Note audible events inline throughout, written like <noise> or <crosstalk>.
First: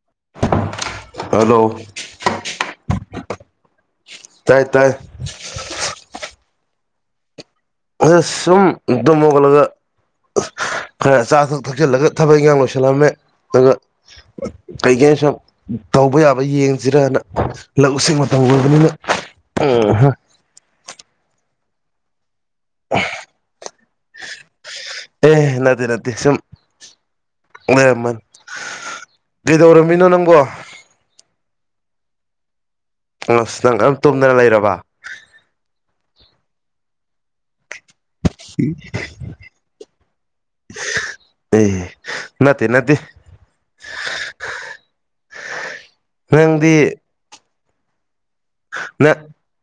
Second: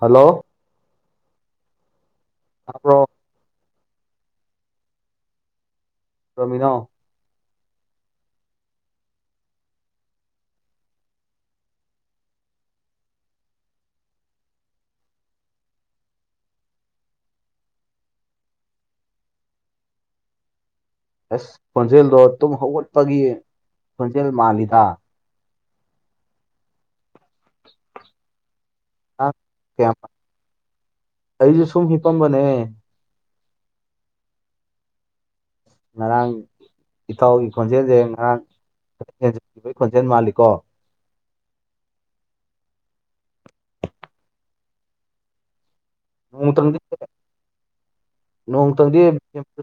hello hello ꯇꯥꯕꯔꯣ ꯇꯥꯏ ꯇꯥꯏ ꯀꯩꯗꯧꯔꯝꯃꯤꯅꯣ ꯁꯨꯝ ꯇꯨꯝ ꯍꯧꯒꯠꯂꯒ ꯈꯔ ꯑꯆꯥ ꯑꯊꯛ ꯊꯛꯆꯤꯂꯒ ꯊꯕꯛ ꯏꯟꯈꯥꯡ ꯂꯣꯏꯁꯤꯜꯂꯝꯃꯦ ꯑꯗꯨꯒ ꯀꯩꯒꯦ ꯁꯨꯝ ꯇꯧꯕ ꯌꯥꯕ ꯌꯦꯡꯖꯤꯔꯥꯅ ꯂꯧꯎ ꯁꯤꯡꯎ ꯇꯧꯔꯕꯅꯤꯅ <unintelligible> ꯈꯣꯟꯖꯦꯜꯗꯣ ꯇꯨꯝ ꯍꯧꯒꯠꯄꯒꯤ ꯈꯣꯟꯖꯦꯜ ꯃꯥꯜꯂꯤꯗꯥ ꯑꯗꯨ ꯅꯠꯇꯦ ꯁꯨꯝ ꯅꯪ ꯀꯌꯥꯝ ꯀꯩꯗꯧꯔꯝꯃꯤꯅꯣ ꯅꯪꯕꯣ ꯑꯩꯁꯨ ꯁꯨꯝ ꯍꯤ ꯄꯝꯕꯅꯦ ꯑꯁ ꯅꯪ ꯑꯗꯨꯝ ꯇꯨꯝꯗꯅ ꯂꯩꯔꯕ ꯉꯔꯥꯡ ꯏꯇꯥꯎꯒꯤ ꯈꯣꯟꯖꯦꯜꯁꯦ ꯉꯍꯥꯡꯈꯤꯕꯒꯤ ꯈꯣꯟꯖꯦꯜ ꯃꯥꯜꯂꯤꯀꯣ ꯑꯦ ꯅꯠꯇ ꯅꯠꯇ ꯅꯪꯗꯤ <unintelligible> ꯅꯣꯡꯇꯪꯗꯤ ꯅꯪ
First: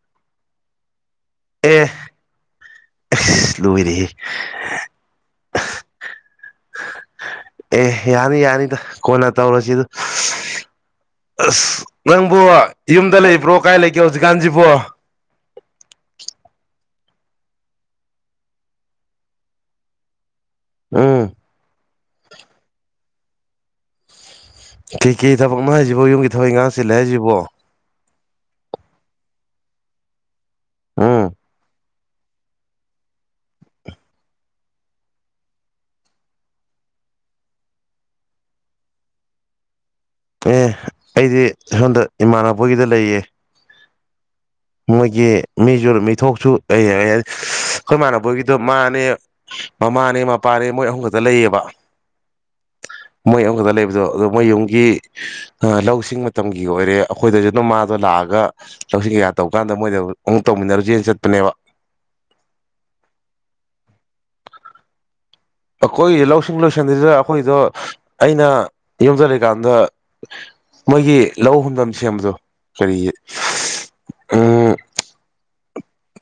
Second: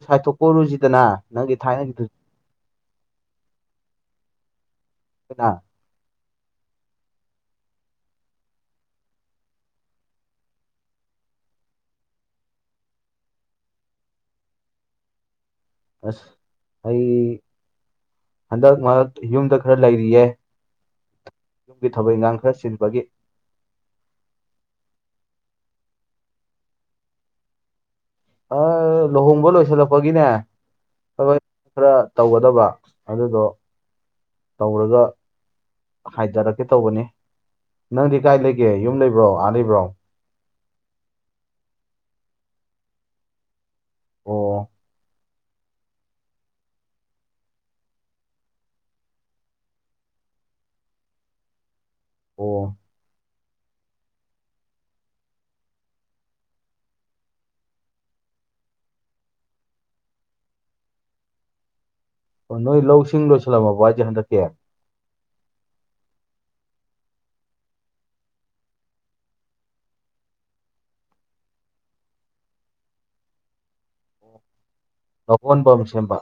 ꯁꯥꯏꯊꯣꯛꯄꯔꯨꯁꯤꯗꯅ ꯅꯪꯒꯤ ꯊꯥꯏꯅꯒꯤꯗꯨ ꯂꯣꯏꯔꯦ ꯍꯦ ꯑꯣꯏꯅ ꯑꯦ ꯌꯥꯅꯤ ꯌꯥꯅꯤ ꯀꯣꯟꯅ ꯇꯧꯔꯁꯤꯗ ꯑꯁ ꯅꯪꯕꯨ ꯌꯨꯝꯗ ꯂꯩꯕ꯭ꯔꯣ ꯀꯥꯏ ꯂꯩꯒꯦ ꯍꯧꯖꯤꯛꯀꯥꯟꯁꯤꯕꯣ <inaudible> ꯑꯩ ꯍꯟꯗꯛ ꯃꯔꯛ ꯌꯨꯝꯗ ꯈꯔ ꯂꯩꯔꯤꯌꯦ ꯎꯝ ꯒꯤ ꯊꯕꯛ ꯏꯉꯥꯡ ꯈꯔ ꯆꯤꯟꯕꯒꯤ ꯀꯩ ꯀꯩ ꯊꯕꯛꯅꯣ ꯍꯥꯏꯁꯤꯕꯣ ꯌꯨꯝꯒꯤ ꯊꯕꯛ ꯉꯥꯡ ꯁꯤꯜꯂꯦ ꯍꯥꯏꯁꯤꯕꯣ ꯑ ꯂꯨꯍꯣꯡꯕ ꯂꯣꯏꯁꯤꯜꯂꯛꯄꯒꯤꯅꯦ ꯎꯝ ꯊꯕꯛ ꯈꯔ ꯇꯧꯒꯗꯕ ꯑꯗꯨꯗꯣ ꯇꯧꯔꯒ ꯍꯥꯏꯊꯔꯛꯀꯦ ꯇꯧꯕꯅꯤ ꯅꯪꯗꯤ ꯀꯥꯏ ꯂꯩꯒꯦ ꯌꯨꯝ ꯂꯩꯕ꯭ꯔꯣ ꯑꯥ ꯂꯩꯕ꯭ꯔꯣ ꯑꯦ ꯑꯩꯗꯤ ꯍꯟꯗꯛ ꯏꯃꯥꯟꯅꯕꯒꯤꯗ ꯂꯩꯌꯦ ꯑꯣ ꯃꯣꯏꯒꯤ ꯃꯤꯁꯨ ꯃꯤꯊꯣꯛꯁꯨ ꯂꯩ ꯑꯩꯈꯣꯏ ꯏꯃꯥꯟꯅꯕꯣꯏꯒꯤꯗꯣ ꯃꯥꯅꯦ ꯃꯃꯥꯅꯦ ꯃꯄꯥ ꯌꯥꯔꯦ ꯃꯣꯏ ꯑꯍꯨꯝ ꯈꯛꯇ ꯂꯩꯌꯦꯕ ꯑꯣ ꯃꯣꯏ ꯑꯨꯝꯈꯛꯇ ꯂꯩꯕꯗꯣ ꯑꯗꯣ ꯃꯣꯏ ꯌꯨꯝꯒꯤ ꯂꯧꯁꯤꯡ ꯃꯇꯝꯒꯤ ꯑꯣꯏꯔꯦ ꯑꯩꯈꯣꯏꯗꯁꯨ ꯑꯗꯨꯝ ꯃꯥꯗꯣ ꯂꯥꯛꯑꯒ ꯂꯧꯁꯤꯡ ꯀꯌꯥ ꯇꯧꯀꯥꯟꯗ ꯃꯣꯏꯗ ꯑꯃꯨꯛ ꯇꯧꯃꯤꯟꯅꯔꯨꯁꯦ ꯆꯠꯄꯅꯦꯕ ꯑꯣ ꯅꯣꯏ ꯂꯧꯁꯤꯡ ꯂꯣꯏꯁꯤꯜꯂꯝꯃꯕ ꯍꯥꯏꯁꯦ ꯍꯟꯗꯛꯀꯦ ꯑꯩꯈꯣꯏ ꯂꯧꯁꯤꯡ ꯂꯣꯏꯁꯟꯗꯗ ꯑꯩꯈꯣꯏꯗꯣ ꯑꯩꯅ ꯌꯨꯝꯗ ꯂꯩꯀꯥꯟꯗ ꯃꯣꯏꯒꯤ ꯂꯧ ꯍꯨꯝꯐꯝ ꯁꯦꯝꯕꯗꯣ ꯀꯔꯤꯒꯤ ꯂꯣꯟꯕꯝ ꯁꯦꯝꯕ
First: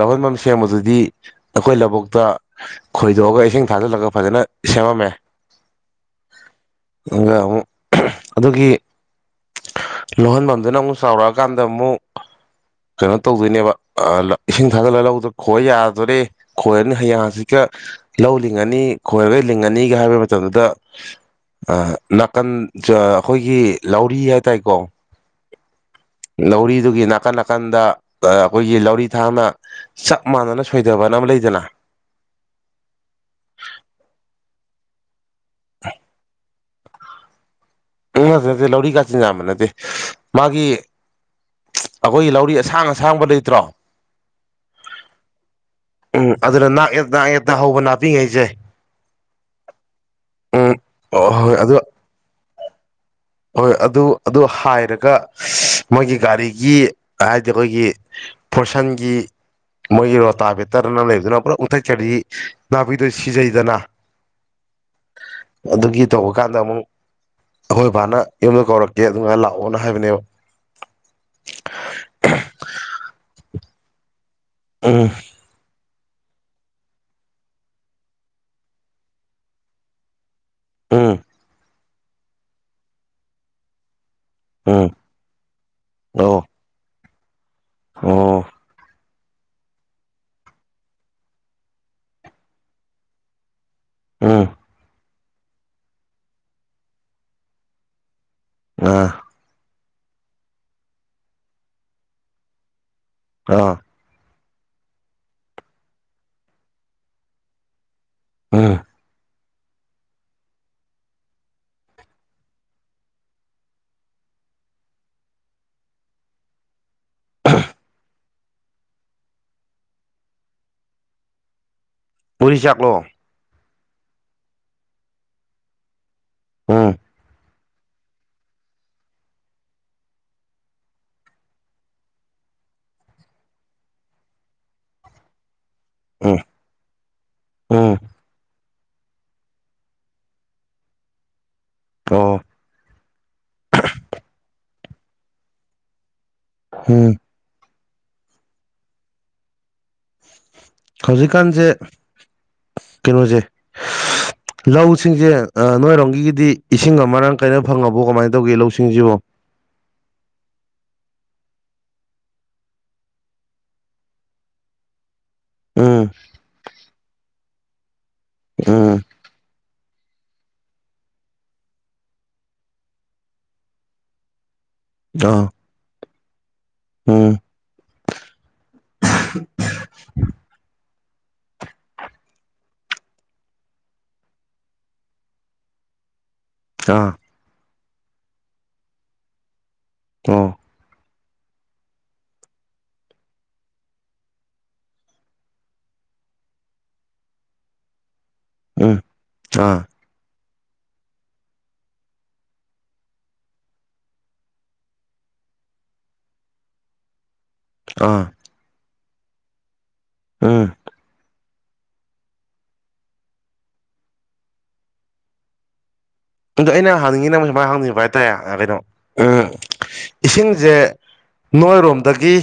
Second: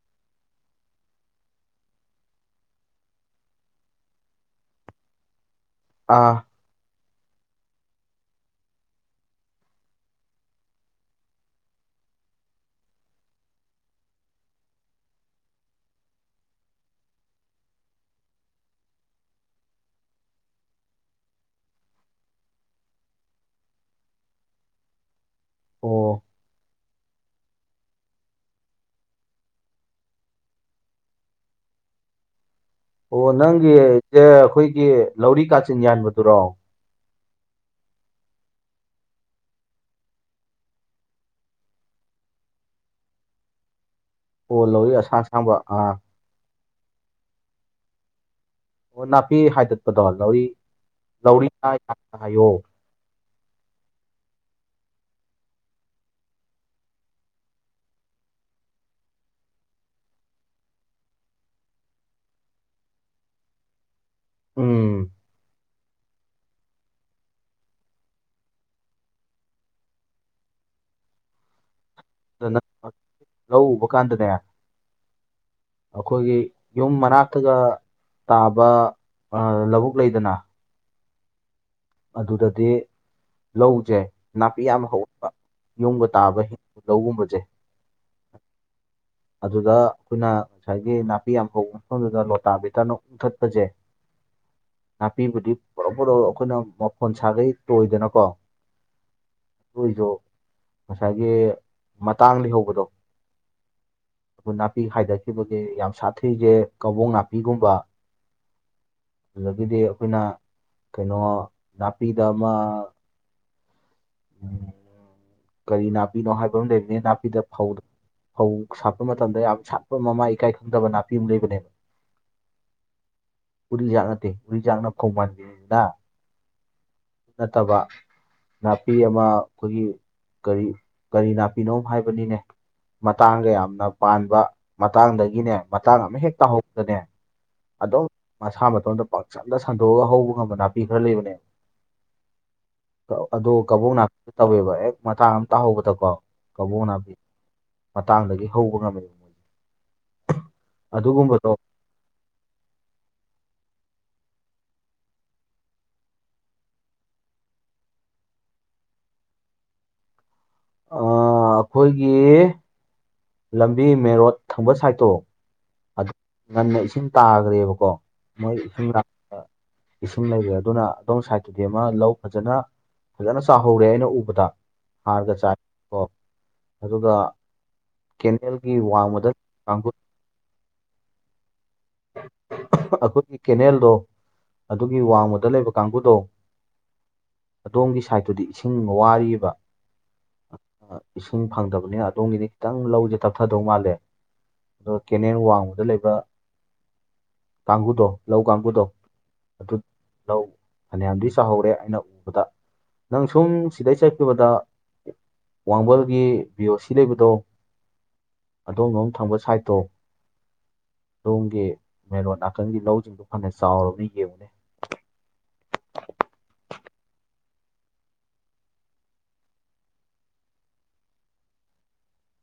ꯂꯧꯍꯟꯐꯝ ꯁꯦꯝꯕꯗꯨꯗꯤ ꯑꯩꯈꯣꯏ ꯂꯧꯕꯨꯛꯇ ꯈꯣꯏꯗꯣꯛꯑꯒ ꯏꯁꯤꯡ ꯊꯥꯖꯤꯜꯂꯒ ꯐꯖꯅ ꯅ ꯁꯦꯝꯃꯃꯦ ꯑꯥ ꯑꯗꯨꯒ ꯑꯃꯨ ꯑꯗꯨꯒꯤ ꯂꯨꯍꯟꯐꯝꯗꯨꯅ ꯑꯃꯨꯛ ꯆꯥꯎꯔꯛꯑꯀꯥꯟꯗ ꯑꯃꯨꯛ ꯀꯩꯅꯣ ꯇꯧꯗꯣꯏꯅꯦꯕ ꯏꯁꯤꯡ ꯊꯥꯒꯠꯂ ꯂꯧꯗꯨ ꯈꯣꯏ ꯌꯥꯗꯣꯔꯦ ꯈꯣꯏꯔꯅꯤ ꯍꯌꯦꯌꯥꯡꯁꯤꯒ ꯂꯧ ꯂꯤꯡꯉꯅꯤ ꯈꯣꯏꯔꯒ ꯂꯤꯡꯉꯅꯤꯒ ꯍꯥꯏꯕ ꯃꯇꯝꯗꯨꯗ ꯅꯥꯀꯟ ꯑꯩꯈꯣꯏꯒꯤ ꯂꯧꯔꯤ ꯍꯥꯏ ꯇꯔꯦꯀꯣ ꯑꯣ ꯅꯥꯎꯔꯤꯗꯨꯒꯤ ꯅꯥꯀꯟ ꯅꯥꯀꯟꯗ ꯑꯩꯈꯣꯏꯒꯤ ꯂꯧꯔꯤ ꯊꯥꯛꯅ ꯆꯞ ꯃꯥꯟꯅꯅ ꯁꯣꯏꯊꯕꯅ ꯑꯃ ꯂꯩꯗꯅ ꯑꯣ ꯅꯪꯒꯤꯦ ꯑꯩꯈꯣꯏꯒꯤ ꯂꯧꯔꯤ ꯀꯥꯆꯤꯟ ꯌꯥꯟꯕꯗꯨꯔꯣ ꯎ ꯅꯠꯇꯦ ꯂꯧꯔꯤ ꯀꯥ ꯆꯤꯟ ꯌꯥꯝꯕ ꯅꯠꯇꯦ ꯃꯥꯒꯤ ꯑꯩꯈꯣꯏꯒꯤ ꯂꯧꯔꯤ ꯑꯁꯥꯡ ꯑꯁꯥꯡꯕ ꯂꯩꯇ꯭ꯔꯣ ꯑꯣ ꯂꯣꯋ ꯑꯁꯥꯁꯕ ꯑꯥ ꯑꯦ ꯌꯦꯛꯇ ꯍꯧꯕ ꯅꯥꯄꯤꯉꯩꯁꯦ ꯑꯣ ꯅꯥꯄꯤ ꯍꯥꯏꯗꯠꯄꯗꯣ ꯂꯧꯔꯤ ꯎꯝ ꯑꯣ ꯂꯧꯔꯤ ꯍꯣꯏ ꯑꯗꯨ ꯍꯥꯏꯌꯣ ꯍꯣꯏ ꯑꯗꯨ ꯑꯗꯨ ꯍꯥꯏꯔꯒ ꯃꯣꯏꯒꯤ ꯒꯥꯔꯤꯒꯤ ꯍꯥꯏꯗꯤ ꯑꯩꯈꯣꯏꯒꯤ ꯐꯣꯔꯁꯟꯒꯤ ꯃꯣꯏꯒꯤ ꯔꯣꯇꯥ ꯕꯦꯇꯔꯅ ꯂꯩꯕꯗꯨꯅ ꯄꯨꯔꯥ ꯎꯟꯊꯩ ꯆꯔꯤ ꯅꯥꯄꯤꯗꯨ ꯁꯤꯖꯩꯗꯅ ꯎꯝ ꯑꯗꯨꯒꯤ ꯇꯧꯕ ꯀꯥꯟꯗ ꯑꯃꯨꯛ ꯍꯣꯏ ꯕꯕꯥꯅ ꯌꯨꯝꯗ ꯀꯧꯔꯛꯀꯦ ꯑꯗꯨꯥꯏ ꯂꯥꯛꯑꯣꯅ ꯍꯥꯏꯕꯅꯦꯕ ꯑꯗꯨ ꯅꯪ ꯂꯧ ꯎꯕ ꯀꯥꯟꯗ ꯗꯅꯦ ꯎꯝ ꯑꯩꯈꯣꯏꯒꯤ ꯌꯨꯝ ꯃꯅꯥꯛꯇꯒ ꯇꯥꯕ ꯂꯧꯕꯨꯛ ꯂꯩꯗꯅ ꯎꯝ ꯑꯗꯨꯗꯗꯤ ꯂꯧꯖꯩ ꯅꯥꯄꯤ ꯌꯥꯝ ꯎꯝ ꯍꯧꯔꯛꯄ ꯌꯣꯒ ꯑꯣ ꯇꯥꯕ ꯂꯧꯒꯨꯝꯕꯗ ꯑꯣ ꯑꯗꯨꯗ ꯑꯩꯈꯣꯏꯅ ꯉꯁꯥꯏꯒꯤ ꯅꯥꯄꯤ ꯌꯥꯝ ꯍꯧꯕ ꯃꯐꯝꯗꯨꯗ ꯂꯣꯇꯥ ꯕꯤꯇꯥꯅ ꯃꯨꯊꯠꯄꯁꯦ ꯎꯝ ꯅꯥꯄꯤꯕꯨꯗꯤ ꯄꯨꯂꯞ ꯄꯨꯂꯞ ꯑꯩꯈꯣꯏꯅ ꯃꯐꯣꯟ ꯁꯥꯒꯩ ꯇꯣꯏꯗꯅꯀꯣ ꯑꯥ ꯑꯗꯨ ꯑꯣꯏꯁꯨ ꯉꯁꯥꯏꯒꯤ ꯃꯇꯥꯡꯗꯤ ꯍꯧꯕꯗꯣ ꯑꯥ ꯑꯩꯈꯣꯏ ꯅꯥꯄꯤ ꯍꯥꯏꯊꯈꯤꯕꯒꯤ ꯌꯥꯝ ꯁꯥꯊꯩꯁꯦ ꯀꯕꯣꯛ ꯅꯥꯄꯤꯒꯨꯝꯕ ꯑꯥ ꯑꯗꯨꯗꯒꯤꯗꯤ ꯑꯩꯈꯣꯏꯅ ꯀꯩꯅꯣ ꯅꯥꯄꯤꯗ ꯑꯃ ꯀꯔꯤ ꯅꯥꯄꯤꯅꯣ ꯍꯥꯏꯕ ꯑꯃ ꯂꯩꯔꯤꯅꯦ ꯅꯥꯄꯤꯗ ꯐꯧꯗ ꯐꯧ ꯁꯥꯠꯄ ꯃꯇꯝꯗ ꯌꯥꯝ ꯁꯥꯠꯄ ꯃꯃꯥꯏ ꯏꯀꯥꯏ ꯈꯪꯗꯕ ꯅꯥꯄꯤ ꯑꯃ ꯂꯩꯕꯅꯦꯕ ꯄꯨꯔꯤ ꯆꯥꯛꯂꯣ ꯎꯔꯤꯖꯥꯛ ꯅꯠꯇꯦ ꯎꯔꯤꯖꯥꯛꯅ ꯐꯧ ꯃꯥꯟꯕꯤꯔꯤꯁꯤꯗ ꯎꯝ ꯅꯠꯇꯕ ꯅ ꯅꯥꯄꯤ ꯑꯃ ꯑꯩꯈꯣꯏꯒꯤ ꯀꯔꯤ ꯀꯔꯤ ꯅꯥꯄꯤꯅꯣ ꯍꯥꯏꯕꯅꯤꯅꯦ ꯃꯇꯥꯡꯒ ꯌꯥꯝꯅ ꯄꯥꯟꯕ ꯃꯇꯥꯡꯗꯒꯤꯅꯦ ꯃꯇꯥꯡ ꯑꯃ ꯍꯦꯛ ꯎꯝ ꯇꯥꯍꯧꯕꯗꯅꯦ ꯎꯝ ꯑꯗꯨꯝ ꯃꯁꯥ ꯃꯇꯣꯝꯗ ꯄꯥꯛꯆꯟꯗ ꯁꯟꯗꯣꯛꯑꯒ ꯍꯧꯕ ꯉꯝꯕ ꯅꯥꯄꯤ ꯈꯔ ꯂꯩꯕꯅꯦꯕ ꯑꯣ ꯑꯗꯨ ꯀꯕꯣꯛ ꯅꯥꯄꯤ ꯇꯧꯋꯦꯕ ꯍꯦꯛ ꯃꯇꯥꯡ ꯑꯃꯇ ꯍꯧꯕꯗꯀꯣ ꯀꯕꯣꯛ ꯎꯝ ꯅꯥꯄꯤ ꯃꯇꯥꯡꯗꯒꯤ ꯍꯧꯕ ꯉꯝꯃꯦꯕ ꯃꯣꯏꯁꯦ ꯑꯗꯨꯒꯨꯝꯕꯗꯣ ꯍꯧꯖꯤꯛꯀꯥꯟꯁꯦ ꯀꯩꯅꯣꯁꯦ <inaudible> ꯂꯧꯁꯤꯡꯁꯦ ꯅꯣꯏꯔꯣꯝꯒꯤꯒꯤꯗꯤ ꯏꯁꯤꯡ ꯑꯃ ꯃꯔꯥꯡ ꯀꯥꯏꯅ ꯐꯪꯉꯕꯣ ꯀꯃꯥꯏꯅ ꯇꯧꯒꯦ ꯂꯧꯁꯤꯡꯁꯤꯕꯣ <inaudible> ꯑꯩꯈꯣꯏꯒꯤ ꯂꯝꯕꯤ ꯃꯦꯔꯣꯠ ꯊꯪꯕ ꯁꯥꯏꯠꯇꯣ ꯎꯝ ꯉꯟꯅ ꯏꯁꯤꯡ ꯇꯥꯈ꯭ꯔꯦꯕꯀꯣ ꯃꯣꯏ ꯏꯁꯤꯡ ꯎꯝ ꯏꯁꯤꯡ ꯂꯩꯔꯦ ꯑꯗꯨꯅ ꯑꯗꯣꯝ ꯁꯥꯏꯠꯇꯗꯤ ꯑꯃ ꯂꯧ ꯐꯖꯅ ꯐꯖꯅ ꯆꯥꯍꯧꯔꯦ ꯑꯩꯅ ꯎꯕꯗ ꯍꯥꯔꯒ ꯑꯥ ꯆꯥꯏ ꯀꯣ ꯑꯗꯨꯒ ꯎꯝ ꯀꯦꯅꯦꯜꯒꯤ ꯋꯥꯡꯃꯗ ꯀꯥꯡꯕꯨꯨꯠ ꯑꯩꯈꯣꯏꯒꯤ ꯀꯦꯅꯦꯜꯗꯣ ꯑꯗꯨꯒꯤ ꯋꯥꯡꯃꯗ ꯂꯩꯕ ꯀꯥꯡꯕꯨꯗꯣ ꯑꯥ ꯑꯗꯣꯝꯒꯤ ꯁꯥꯏꯠꯇꯨꯗꯤ ꯏꯁꯤꯡ ꯋꯥꯔꯤꯕ ꯑꯣ ꯏꯁꯤꯡ ꯐꯪꯗꯕꯅꯤꯅ ꯑꯗꯣꯝꯒꯤꯗꯤ ꯈꯤꯇꯪ ꯂꯧꯁꯦ ꯇꯞꯊꯗꯧ ꯃꯥꯜꯂꯦ ꯑꯗꯨꯒ ꯀꯦꯅꯦꯜ ꯋꯥꯡꯃꯗ ꯂꯩꯕ ꯀꯥꯡꯕꯨꯗꯣ ꯂꯧ ꯀꯥꯡꯕꯨꯗꯣ ꯎꯝ ꯑꯗꯨ ꯑꯥ ꯂꯧ ꯐꯅꯌꯥꯝꯗꯤ ꯆꯥꯍꯧꯔꯦ ꯑꯩꯅ ꯎꯕꯗ ꯅꯪ ꯁꯨꯝ ꯁꯤꯗꯩ ꯆꯠꯈꯤꯕꯗ ꯋꯥꯡꯕꯜꯒꯤ ꯕꯤꯌꯣ ꯁꯤ ꯂꯩꯕꯗꯣ ꯑꯗꯣꯝ ꯑꯝ ꯊꯪꯕ ꯁꯥꯏꯠꯇꯣ ꯑꯥ ꯇꯣꯝꯒꯤ ꯃꯦꯔꯣ ꯅꯥꯀꯟꯒꯤ ꯂꯧꯁꯤꯡꯗꯣ ꯐꯅ ꯆꯥꯎꯔꯕꯅ ꯌꯦꯡꯅꯤ <unintelligible> ꯑꯗꯣ ꯑꯩꯅ ꯍꯪꯅꯤꯡꯉꯤꯅ ꯁꯨꯃꯥꯏꯅ ꯍꯪꯅꯤꯡꯕ ꯍꯥꯏꯇꯥꯔꯦ ꯀꯩꯅꯣ ꯎꯝ ꯏꯁꯤꯡꯁꯦ ꯅꯣꯏꯔꯣꯝꯗꯒꯤ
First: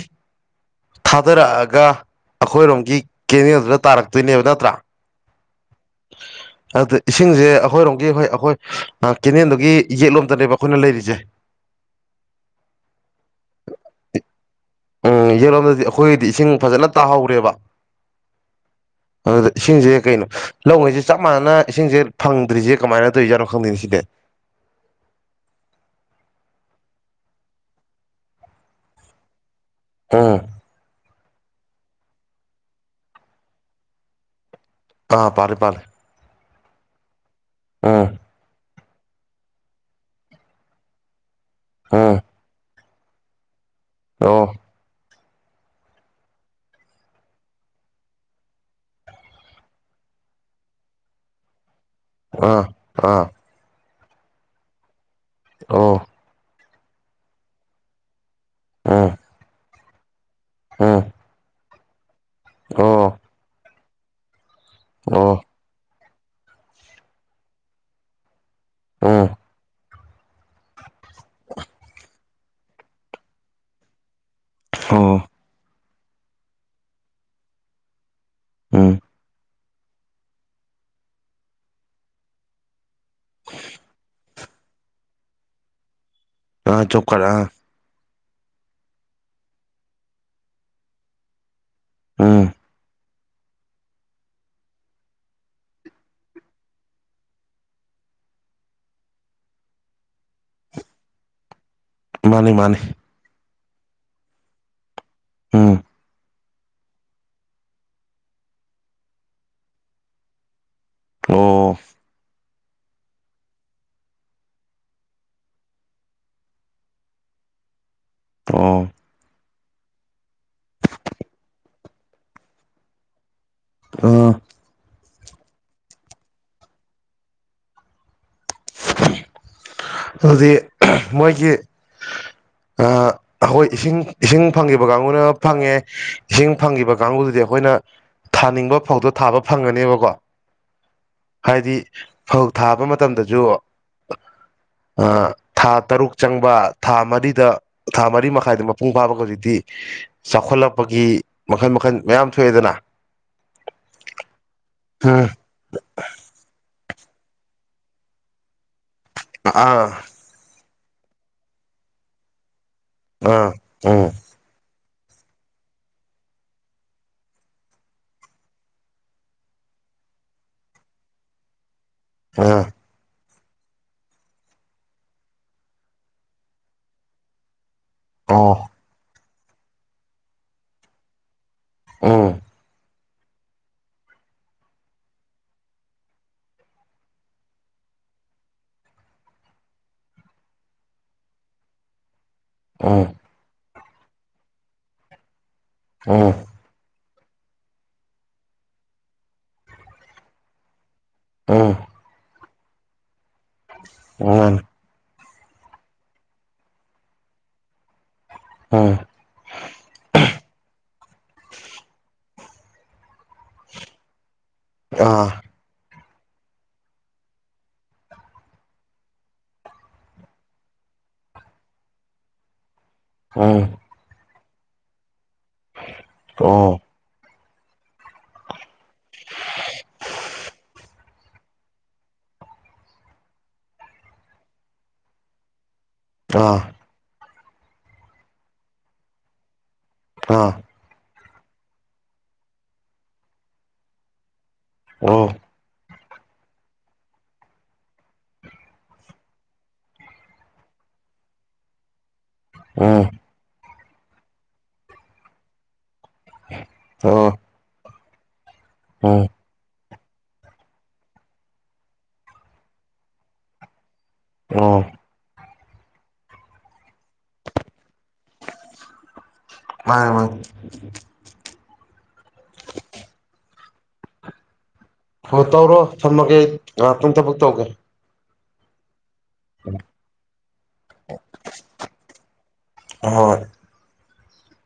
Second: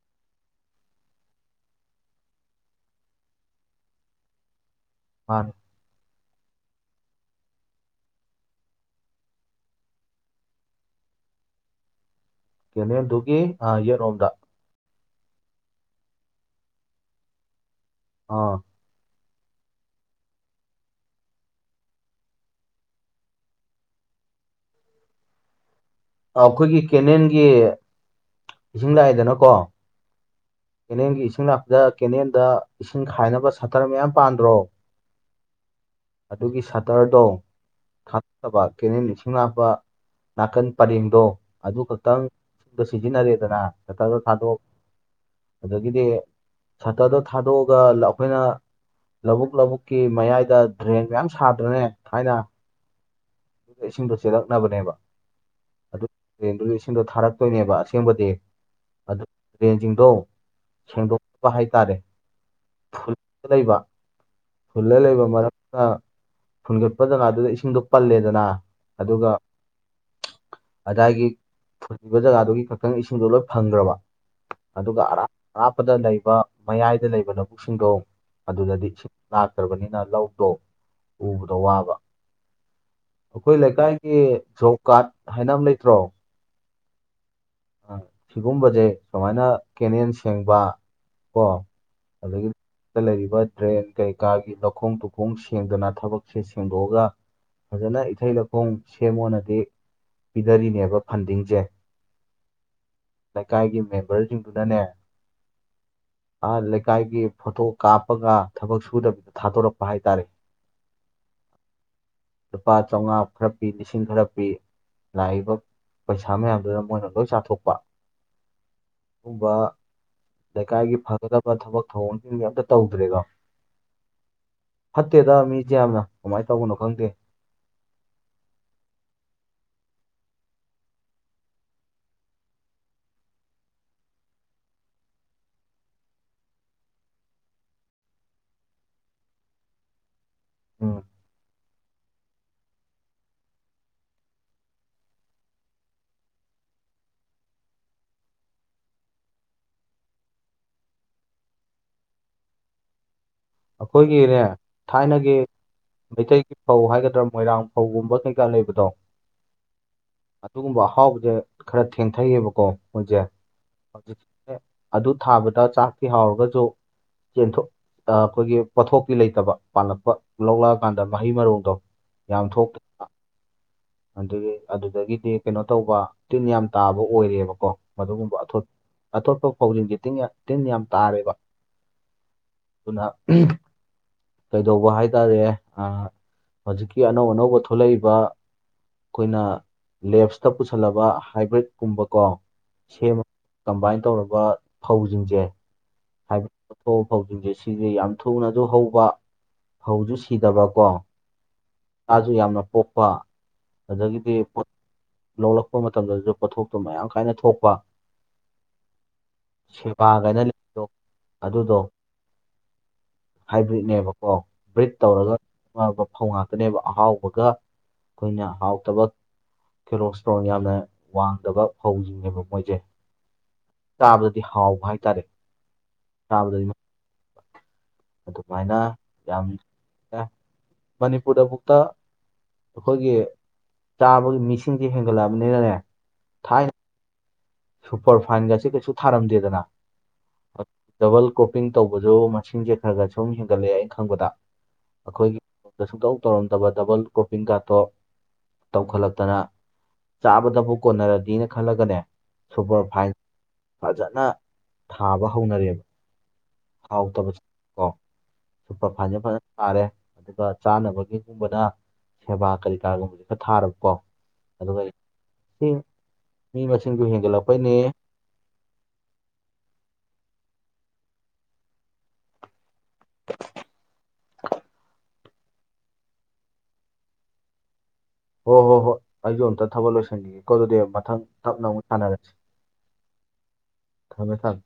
ꯊꯥꯗꯔꯛꯑꯒ ꯑꯩꯈꯣꯏꯔꯣꯝꯒꯤ ꯀꯦꯅꯦꯜꯗꯨꯗ ꯇꯥꯔꯛꯇꯣꯏꯅꯦꯕ ꯅꯠꯇ꯭ꯔꯥ ꯑ ꯑꯗꯨꯗ ꯏꯁꯤꯡꯁꯦ ꯑꯩꯈꯣꯏꯔꯣꯝꯒꯤ ꯍꯣꯏ ꯑꯩꯈꯣꯏ ꯀꯦꯅꯦꯜꯗꯨꯒꯤ ꯌꯦꯠꯂꯣꯝꯇꯅꯦꯕ ꯑꯩꯈꯣꯏꯅ ꯂꯩꯔꯤꯁꯦ ꯀꯦꯅꯦꯜꯗꯨꯒꯤ ꯌꯦꯠꯔꯣꯝꯗ ꯎꯝ ꯌꯦꯡꯂꯣꯝꯗꯗꯤ ꯑꯩꯈꯣꯏꯒꯤꯗꯤ ꯏꯁꯤꯡ ꯐꯖꯅ ꯇꯥꯍꯧꯔꯦꯕ ꯑꯥ ꯑꯗꯨꯗ ꯏꯁꯤꯡꯁꯦ ꯀꯩꯅꯣ ꯂꯧꯉꯩꯁꯦ ꯆꯞ ꯃꯥꯟꯅꯅ ꯏꯁꯤꯡꯁꯦ ꯐꯪꯗ꯭ꯔꯤꯁꯦ ꯀꯃꯥꯏꯅ ꯇꯧꯔꯤꯖꯠꯔꯣ ꯈꯪꯁꯤꯒꯦ ꯑꯩꯈꯣꯏꯒꯤ ꯀꯦꯅꯦꯜꯒꯤ ꯏꯁꯤꯡ ꯂꯥꯛꯏꯗꯅꯀꯣ ꯑꯝ ꯀꯦꯅꯦꯜꯒꯤ ꯏꯁꯤꯡ ꯂꯥꯛꯄꯗ ꯀꯦꯅꯦꯜꯗ ꯏꯁꯤꯡ ꯈꯥꯏꯅꯕ ꯁꯥꯇꯔ ꯃꯌꯥꯝ ꯄꯥꯟꯗ꯭ꯔꯣ ꯑꯥ ꯄꯥꯔꯦ ꯄꯥꯔꯦ ꯑꯗꯨꯒꯤ ꯁꯇꯔꯗꯣ ꯊꯥꯕ ꯀꯦꯅꯦꯜ ꯏꯁꯤꯡ ꯍꯥꯞꯄ ꯅꯥꯀꯟ ꯄꯔꯦꯡꯗꯣ ꯑꯗꯨ ꯎꯝ ꯈꯛꯇꯪ ꯁꯨꯝꯗ ꯁꯤꯖꯤꯟꯅꯔꯦꯗꯅ ꯆꯠꯊꯗ ꯑꯣ ꯊꯥꯗꯣꯛ ꯑꯗꯒꯤꯗꯤ ꯁꯇꯗꯣ ꯊꯥꯗꯣꯛꯑꯒ ꯑꯩꯈꯣꯏꯅ ꯂꯧꯕꯨꯛ ꯂꯧꯕꯨꯛꯀꯤ ꯃꯌꯥꯏꯗ ꯗ꯭ꯔꯦꯟ ꯃꯌꯥꯝ ꯁꯥꯗ꯭ꯔꯅꯦ ꯊꯥꯏꯅ ꯑꯥ ꯑꯥ ꯏꯁꯤꯡꯗꯣ ꯆꯦꯜꯂꯛꯅꯕꯅꯦꯕ ꯑꯣ ꯑꯗꯨ ꯇꯦꯟꯗꯨꯒꯤ ꯏꯁꯤꯡꯗꯣ ꯊꯥꯔꯛꯇꯣꯏꯅꯦꯕ ꯑꯁꯦꯡꯕꯗꯤ ꯎꯝ ꯑꯗꯨ ꯇꯦꯟꯁꯤꯡꯗꯣ ꯎꯝ ꯁꯦꯡꯗꯣꯛꯅꯕ ꯍꯥꯏꯇꯥꯔꯦ ꯑꯣ ꯂꯩꯕ ꯐꯨꯜꯂ ꯂꯩꯕ ꯑꯣ ꯃꯔꯝ ꯐꯨꯟꯒꯠꯄ ꯖꯒꯥꯗꯨꯗ ꯏꯁꯤꯡꯗꯣ ꯄꯜꯂꯦꯗꯅ ꯎꯝ ꯑꯗꯨꯒ ꯑꯗꯨꯗꯥꯏꯒꯤ ꯐꯨꯕ ꯖꯒꯥꯗꯨꯒꯤ ꯈꯛꯇꯪ ꯏꯁꯤꯡꯗꯣ ꯂꯣꯏ ꯐꯪꯈ꯭ꯔꯕ ꯑꯣ ꯑꯗꯨꯒꯔꯥꯞ ꯑꯔꯥꯞꯄꯗ ꯂꯩꯕ ꯃꯌꯥꯏꯗ ꯂꯩꯕ ꯂꯧꯕꯛꯁꯤꯡꯗꯣ ꯑꯗꯨꯗꯗꯤ ꯎꯝ ꯂꯥꯛꯇ꯭ꯔꯕꯅꯤꯅ ꯂꯧꯗꯣ ꯎꯕꯗ ꯋꯥꯕ ꯑꯩꯈꯣꯏ ꯂꯩꯀꯥꯏꯒꯤ ꯖꯣꯕ ꯀꯥꯔꯗ ꯍꯥꯏꯅ ꯑꯃ ꯂꯩꯇ꯭ꯔꯣ ꯑꯥ ꯆꯣꯛ ꯀꯔ ꯑꯥ ꯁꯤꯒꯨꯝꯕꯁꯦ ꯁꯨꯃꯥꯏꯅ ꯀꯦꯅꯦꯦꯟ ꯁꯦꯡꯕ ꯀꯣ ꯑꯥ ꯑꯗꯨꯗꯒꯤ ꯎꯝ ꯂꯩꯔꯤꯕ ꯗ꯭ꯔꯦꯟ ꯀꯩꯀꯥꯒꯤ ꯂꯧꯈꯣꯡ ꯇꯨꯈꯣꯡ ꯁꯦꯡꯗꯅ ꯊꯕꯛꯁꯦ ꯁꯦꯡꯗꯣꯛꯑꯒ ꯐꯖꯅ ꯏꯊꯩ ꯂꯧꯈꯣꯡ ꯁꯦꯝꯃꯣꯅꯗꯤ ꯄꯤꯗꯔꯤꯅꯦꯕ ꯐꯟꯗꯤꯡꯁꯦ ꯃꯥꯅꯤ ꯃꯥꯅꯤ ꯂꯩꯀꯥꯏꯒꯤ ꯃꯦꯝꯕꯔꯁꯤꯡꯗꯨꯅꯅꯦ ꯎꯝ ꯂꯩꯀꯥꯏꯒꯤ ꯐꯣꯇꯣ ꯀꯥꯞꯄꯒ ꯊꯕꯛ ꯁꯨꯗꯕꯤꯗ ꯊꯥꯗꯣꯔꯛꯄ ꯍꯥꯏꯇꯥꯔꯦ <unintelligible> ꯑꯣꯐ ꯂꯨꯄꯥ ꯆꯥꯝꯃꯉꯥ ꯈꯔ ꯄꯤ ꯂꯤꯁꯤꯡ ꯈꯔ ꯄꯤ ꯂꯥꯛꯏꯕ ꯄꯩꯁꯥ ꯃꯌꯥꯝꯗꯨꯗ ꯃꯣꯏꯅ ꯂꯣꯏ ꯆꯥꯊꯣꯛꯄ ꯇꯣ ꯂꯩꯀꯥꯏꯒꯤ ꯐꯒꯗꯕ ꯊꯕꯛ ꯊꯧꯑꯣꯡꯁꯤꯡꯗꯤ ꯑꯝꯇ ꯇꯧꯗ꯭ꯔꯦꯀꯣ ꯑꯥ ꯐꯠꯇꯦꯗ ꯃꯤꯁꯦ ꯌꯥꯝꯅ ꯀꯃꯥꯏꯅ ꯇꯧꯕꯅꯣ ꯈꯪꯗꯦ <unintelligible> ꯑꯗꯨꯗꯤ ꯃꯣꯏꯒꯤ ꯍꯈꯣꯏ ꯏꯁꯤꯡ ꯏꯁꯤꯡ ꯐꯪꯈꯤꯕ ꯀꯥꯡꯕꯨꯅ ꯐꯪꯉꯦ ꯏꯁꯤꯡ ꯐꯪꯕ ꯀꯥꯡꯕꯨꯗꯨꯗꯤ ꯑꯩꯈꯣꯏ ꯑꯩꯈꯣꯏꯅ ꯊꯥꯅꯤꯡꯕ ꯐꯥꯎꯇꯣ ꯊꯥꯕ ꯐꯪꯒꯅꯦꯕꯀꯣ ꯎꯝ ꯍꯥꯏꯕꯗꯤ ꯐꯧ ꯊꯥꯕ ꯃꯇꯝꯗꯁꯨ ꯊꯥ ꯇꯔꯨꯛ ꯆꯪꯕ ꯊꯥ ꯃꯔꯤꯗ ꯊꯥ ꯃꯔꯤ ꯃꯈꯥꯏꯗ ꯃꯄꯨꯡ ꯐꯥꯕꯒ ꯍꯧꯖꯤꯛꯇꯤ ꯆꯥꯎꯈꯠꯂꯛꯄꯒꯤ ꯃꯈꯜ ꯃꯈꯜ ꯃꯌꯥꯝ ꯊꯣꯛꯑꯦꯗꯅ ꯑꯩꯈꯣꯏꯒꯤꯅꯦ ꯎꯝ ꯊꯥꯏꯅꯒꯤ ꯃꯩꯇꯩꯒꯤ ꯐꯧ ꯍꯥꯏꯒꯗꯥ ꯃꯣꯏꯔꯥꯡ ꯐꯧꯒꯨꯝꯕ ꯀꯩꯀꯥ ꯂꯩꯕꯗꯣ ꯑꯥ ꯑꯗꯨꯒꯨꯝꯕ ꯑꯍꯥꯎꯕꯁꯦ ꯈꯔ ꯊꯦꯡꯊꯩꯌꯦꯕꯀꯣ ꯃꯣꯏꯁꯦ ꯑꯥ ꯎꯝ ꯍꯧꯖꯤꯛ ꯑꯗꯨ ꯊꯥꯕꯗ ꯆꯥꯛꯇꯤ ꯍꯥꯎꯔꯒꯁꯨ ꯆꯦꯟꯊꯣꯛ ꯑꯩꯈꯣꯏꯒꯤ ꯄꯣꯊꯣꯛꯇꯤ ꯂꯩꯇꯕ ꯄꯥꯜꯂꯛꯄ ꯂꯧꯂꯛꯑꯀꯥꯟꯗ ꯃꯍꯩ ꯃꯔꯣꯡꯗꯣ ꯌꯥꯝ ꯑꯥ ꯊꯣꯛꯇ ꯑꯗꯨꯗꯒꯤ ꯑꯗꯨꯗꯒꯤꯗꯤ ꯀꯩꯅꯣ ꯇꯧꯕ ꯇꯤꯟ ꯌꯥꯝ ꯇꯥꯕ ꯑꯣꯏꯔꯦꯕꯀꯣ ꯃꯗꯨꯒꯨꯝꯕ ꯑꯣ ꯑꯇꯣꯠꯄ ꯐꯧꯖꯤꯟꯁꯦ ꯇꯤꯟ ꯌꯥꯝ ꯇꯥꯔꯦꯕ ꯑꯥ ꯎꯝ ꯀꯩꯗꯧꯕ ꯍꯥꯏ ꯇꯔꯦ ꯍꯧꯖꯤꯛꯀꯤ ꯑꯅꯧ ꯑꯅꯧꯕ ꯊꯣꯛꯂꯛꯏꯕ ꯑꯩꯈꯣꯏꯅ ꯂꯦꯞꯁꯇ ꯄꯨꯁꯜꯂꯕ ꯍꯥꯏꯕ꯭ꯔꯤꯠꯀꯨꯝꯕ ꯀꯣ ꯎꯝ ꯁꯦꯝꯃꯒ ꯀꯝꯕꯥꯏꯟ ꯇꯧꯔꯕ ꯐꯧꯁꯤꯡꯁꯦ ꯎꯝ ꯍꯥꯏꯗꯤꯊꯣꯛ ꯐꯧꯁꯤꯡꯁꯦ ꯁꯤꯁꯦ ꯌꯥꯝ ꯊꯨꯅꯁꯨ ꯍꯧꯕ ꯐꯧꯁꯨ ꯁꯤꯗꯕꯀꯣ ꯎꯝ ꯁꯥꯁꯨ ꯌꯥꯝꯅ ꯄꯣꯛꯄ ꯑꯗꯒꯤꯗꯤ ꯎꯝ ꯂꯧꯂꯛꯄ ꯃꯇꯝꯗꯁꯨ ꯄꯣꯠꯊꯣꯛꯇꯣ ꯃꯌꯥꯝ ꯀꯥꯏꯅ ꯊꯣꯛꯄ ꯎꯝ ꯐꯒꯅ ꯑꯗꯨꯗꯣ ꯍꯥꯏꯕ꯭ꯔꯤꯠꯅꯦꯕꯀꯣ ꯀ ꯕ꯭ꯔꯤꯠ ꯑꯥ ꯇꯧꯔꯒ ꯐꯧ ꯉꯥꯛꯇꯅꯦꯕ ꯑꯍꯥꯎꯕꯒ ꯑꯩꯈꯣꯏꯅ ꯑꯍꯥꯎ ꯇꯕꯛ ꯀꯤꯂꯣꯁꯇ꯭ꯔꯣꯟ ꯌꯥꯝꯅ ꯋꯥꯡꯗꯕ ꯐꯧꯁꯤꯡꯅꯦꯕ ꯃꯣꯏꯁꯦ ꯑꯝ ꯆꯥꯕꯗꯗꯤ ꯍꯥꯎꯕ ꯍꯥꯏꯇꯥꯔꯦꯥꯕꯗꯗꯤ ꯑꯣ ꯑꯗꯨꯃꯥꯏꯅ ꯌꯥꯝ ꯑꯦ ꯃꯅꯤꯄꯨꯔꯗꯕꯨꯨꯛꯇ ꯑꯩꯈꯣꯏꯒꯤ ꯆꯥꯕꯒꯤ ꯃꯤꯁꯤꯡꯁꯤꯦ ꯍꯦꯟꯒꯠꯂꯛꯑꯕꯅꯤꯅꯅꯦ ꯑꯥ ꯊꯥꯏꯅ ꯁꯨꯄꯔ ꯐꯥꯏꯟꯒꯁꯤꯦ ꯀꯩꯁꯨ ꯊꯥꯔꯝꯗꯦꯗꯅ ꯑꯥ ꯗꯕꯜ ꯀ꯭ꯔꯣꯞꯄꯤꯡ ꯇꯧꯕꯁꯨ ꯃꯁꯤꯡꯁꯦ ꯈꯔ ꯈꯔ ꯁꯨꯝ ꯍꯦꯟꯒꯠꯂꯛꯑꯦ ꯑꯩꯅ ꯈꯪꯕꯗ ꯑꯣ ꯑꯩꯈꯣꯏꯒꯤ ꯁꯨꯡꯇꯧ ꯇꯧꯔꯝꯗꯕ ꯗꯕꯜ ꯀꯣꯄꯤꯡꯒꯥꯇꯣ ꯇꯧꯈꯠꯂꯛꯇꯅ ꯆꯥꯕꯗꯕꯨ ꯀꯣꯟꯅꯔꯗꯤꯅ ꯈꯜꯂꯒꯅꯦ ꯁꯨꯄꯔ ꯎꯝ ꯐꯥꯏꯟ ꯐꯖꯅ ꯊꯥꯕ ꯍꯧꯅꯔꯦꯕ ꯍꯥꯎꯗ ꯑꯣ ꯀꯣ ꯁꯨꯄꯔ ꯐꯖꯦ ꯎꯝ ꯐꯖꯅ ꯇꯥꯔꯦ ꯑꯗꯨꯒ ꯆꯥꯅꯕꯒꯤꯒꯨꯝꯕꯅ ꯁꯦꯕꯥ ꯀꯔꯤ ꯀꯥꯒꯨꯝꯕꯁꯦ ꯈꯔ ꯊꯥꯔꯕꯀꯣ ꯑꯗꯨ ꯑꯣ ꯃꯤ ꯃꯁꯤꯡ ꯃꯁꯤꯡꯅꯒ ꯍꯦꯟ ꯂꯞꯄꯥꯏꯅꯦꯌꯦ ꯃꯥ ꯃꯥ ꯍꯣꯏ ꯇꯧꯔꯣ ꯊꯝꯃꯒꯦ ꯄꯨꯡ ꯊꯕꯛ ꯇꯧꯒꯦ ꯍ ꯍꯣ ꯍꯣ ꯑꯩꯁꯨꯣ ꯑꯝꯇ ꯊꯕꯛ ꯂꯣꯏꯁꯤꯟꯈꯤꯒꯦꯀꯣ ꯑꯗꯨꯗꯤ ꯃꯊꯪ ꯇꯞꯅ ꯑꯃꯨꯛ ꯁꯥꯟꯅꯔꯁꯤ ꯍꯣꯏ ꯊꯃꯦ ꯊꯝ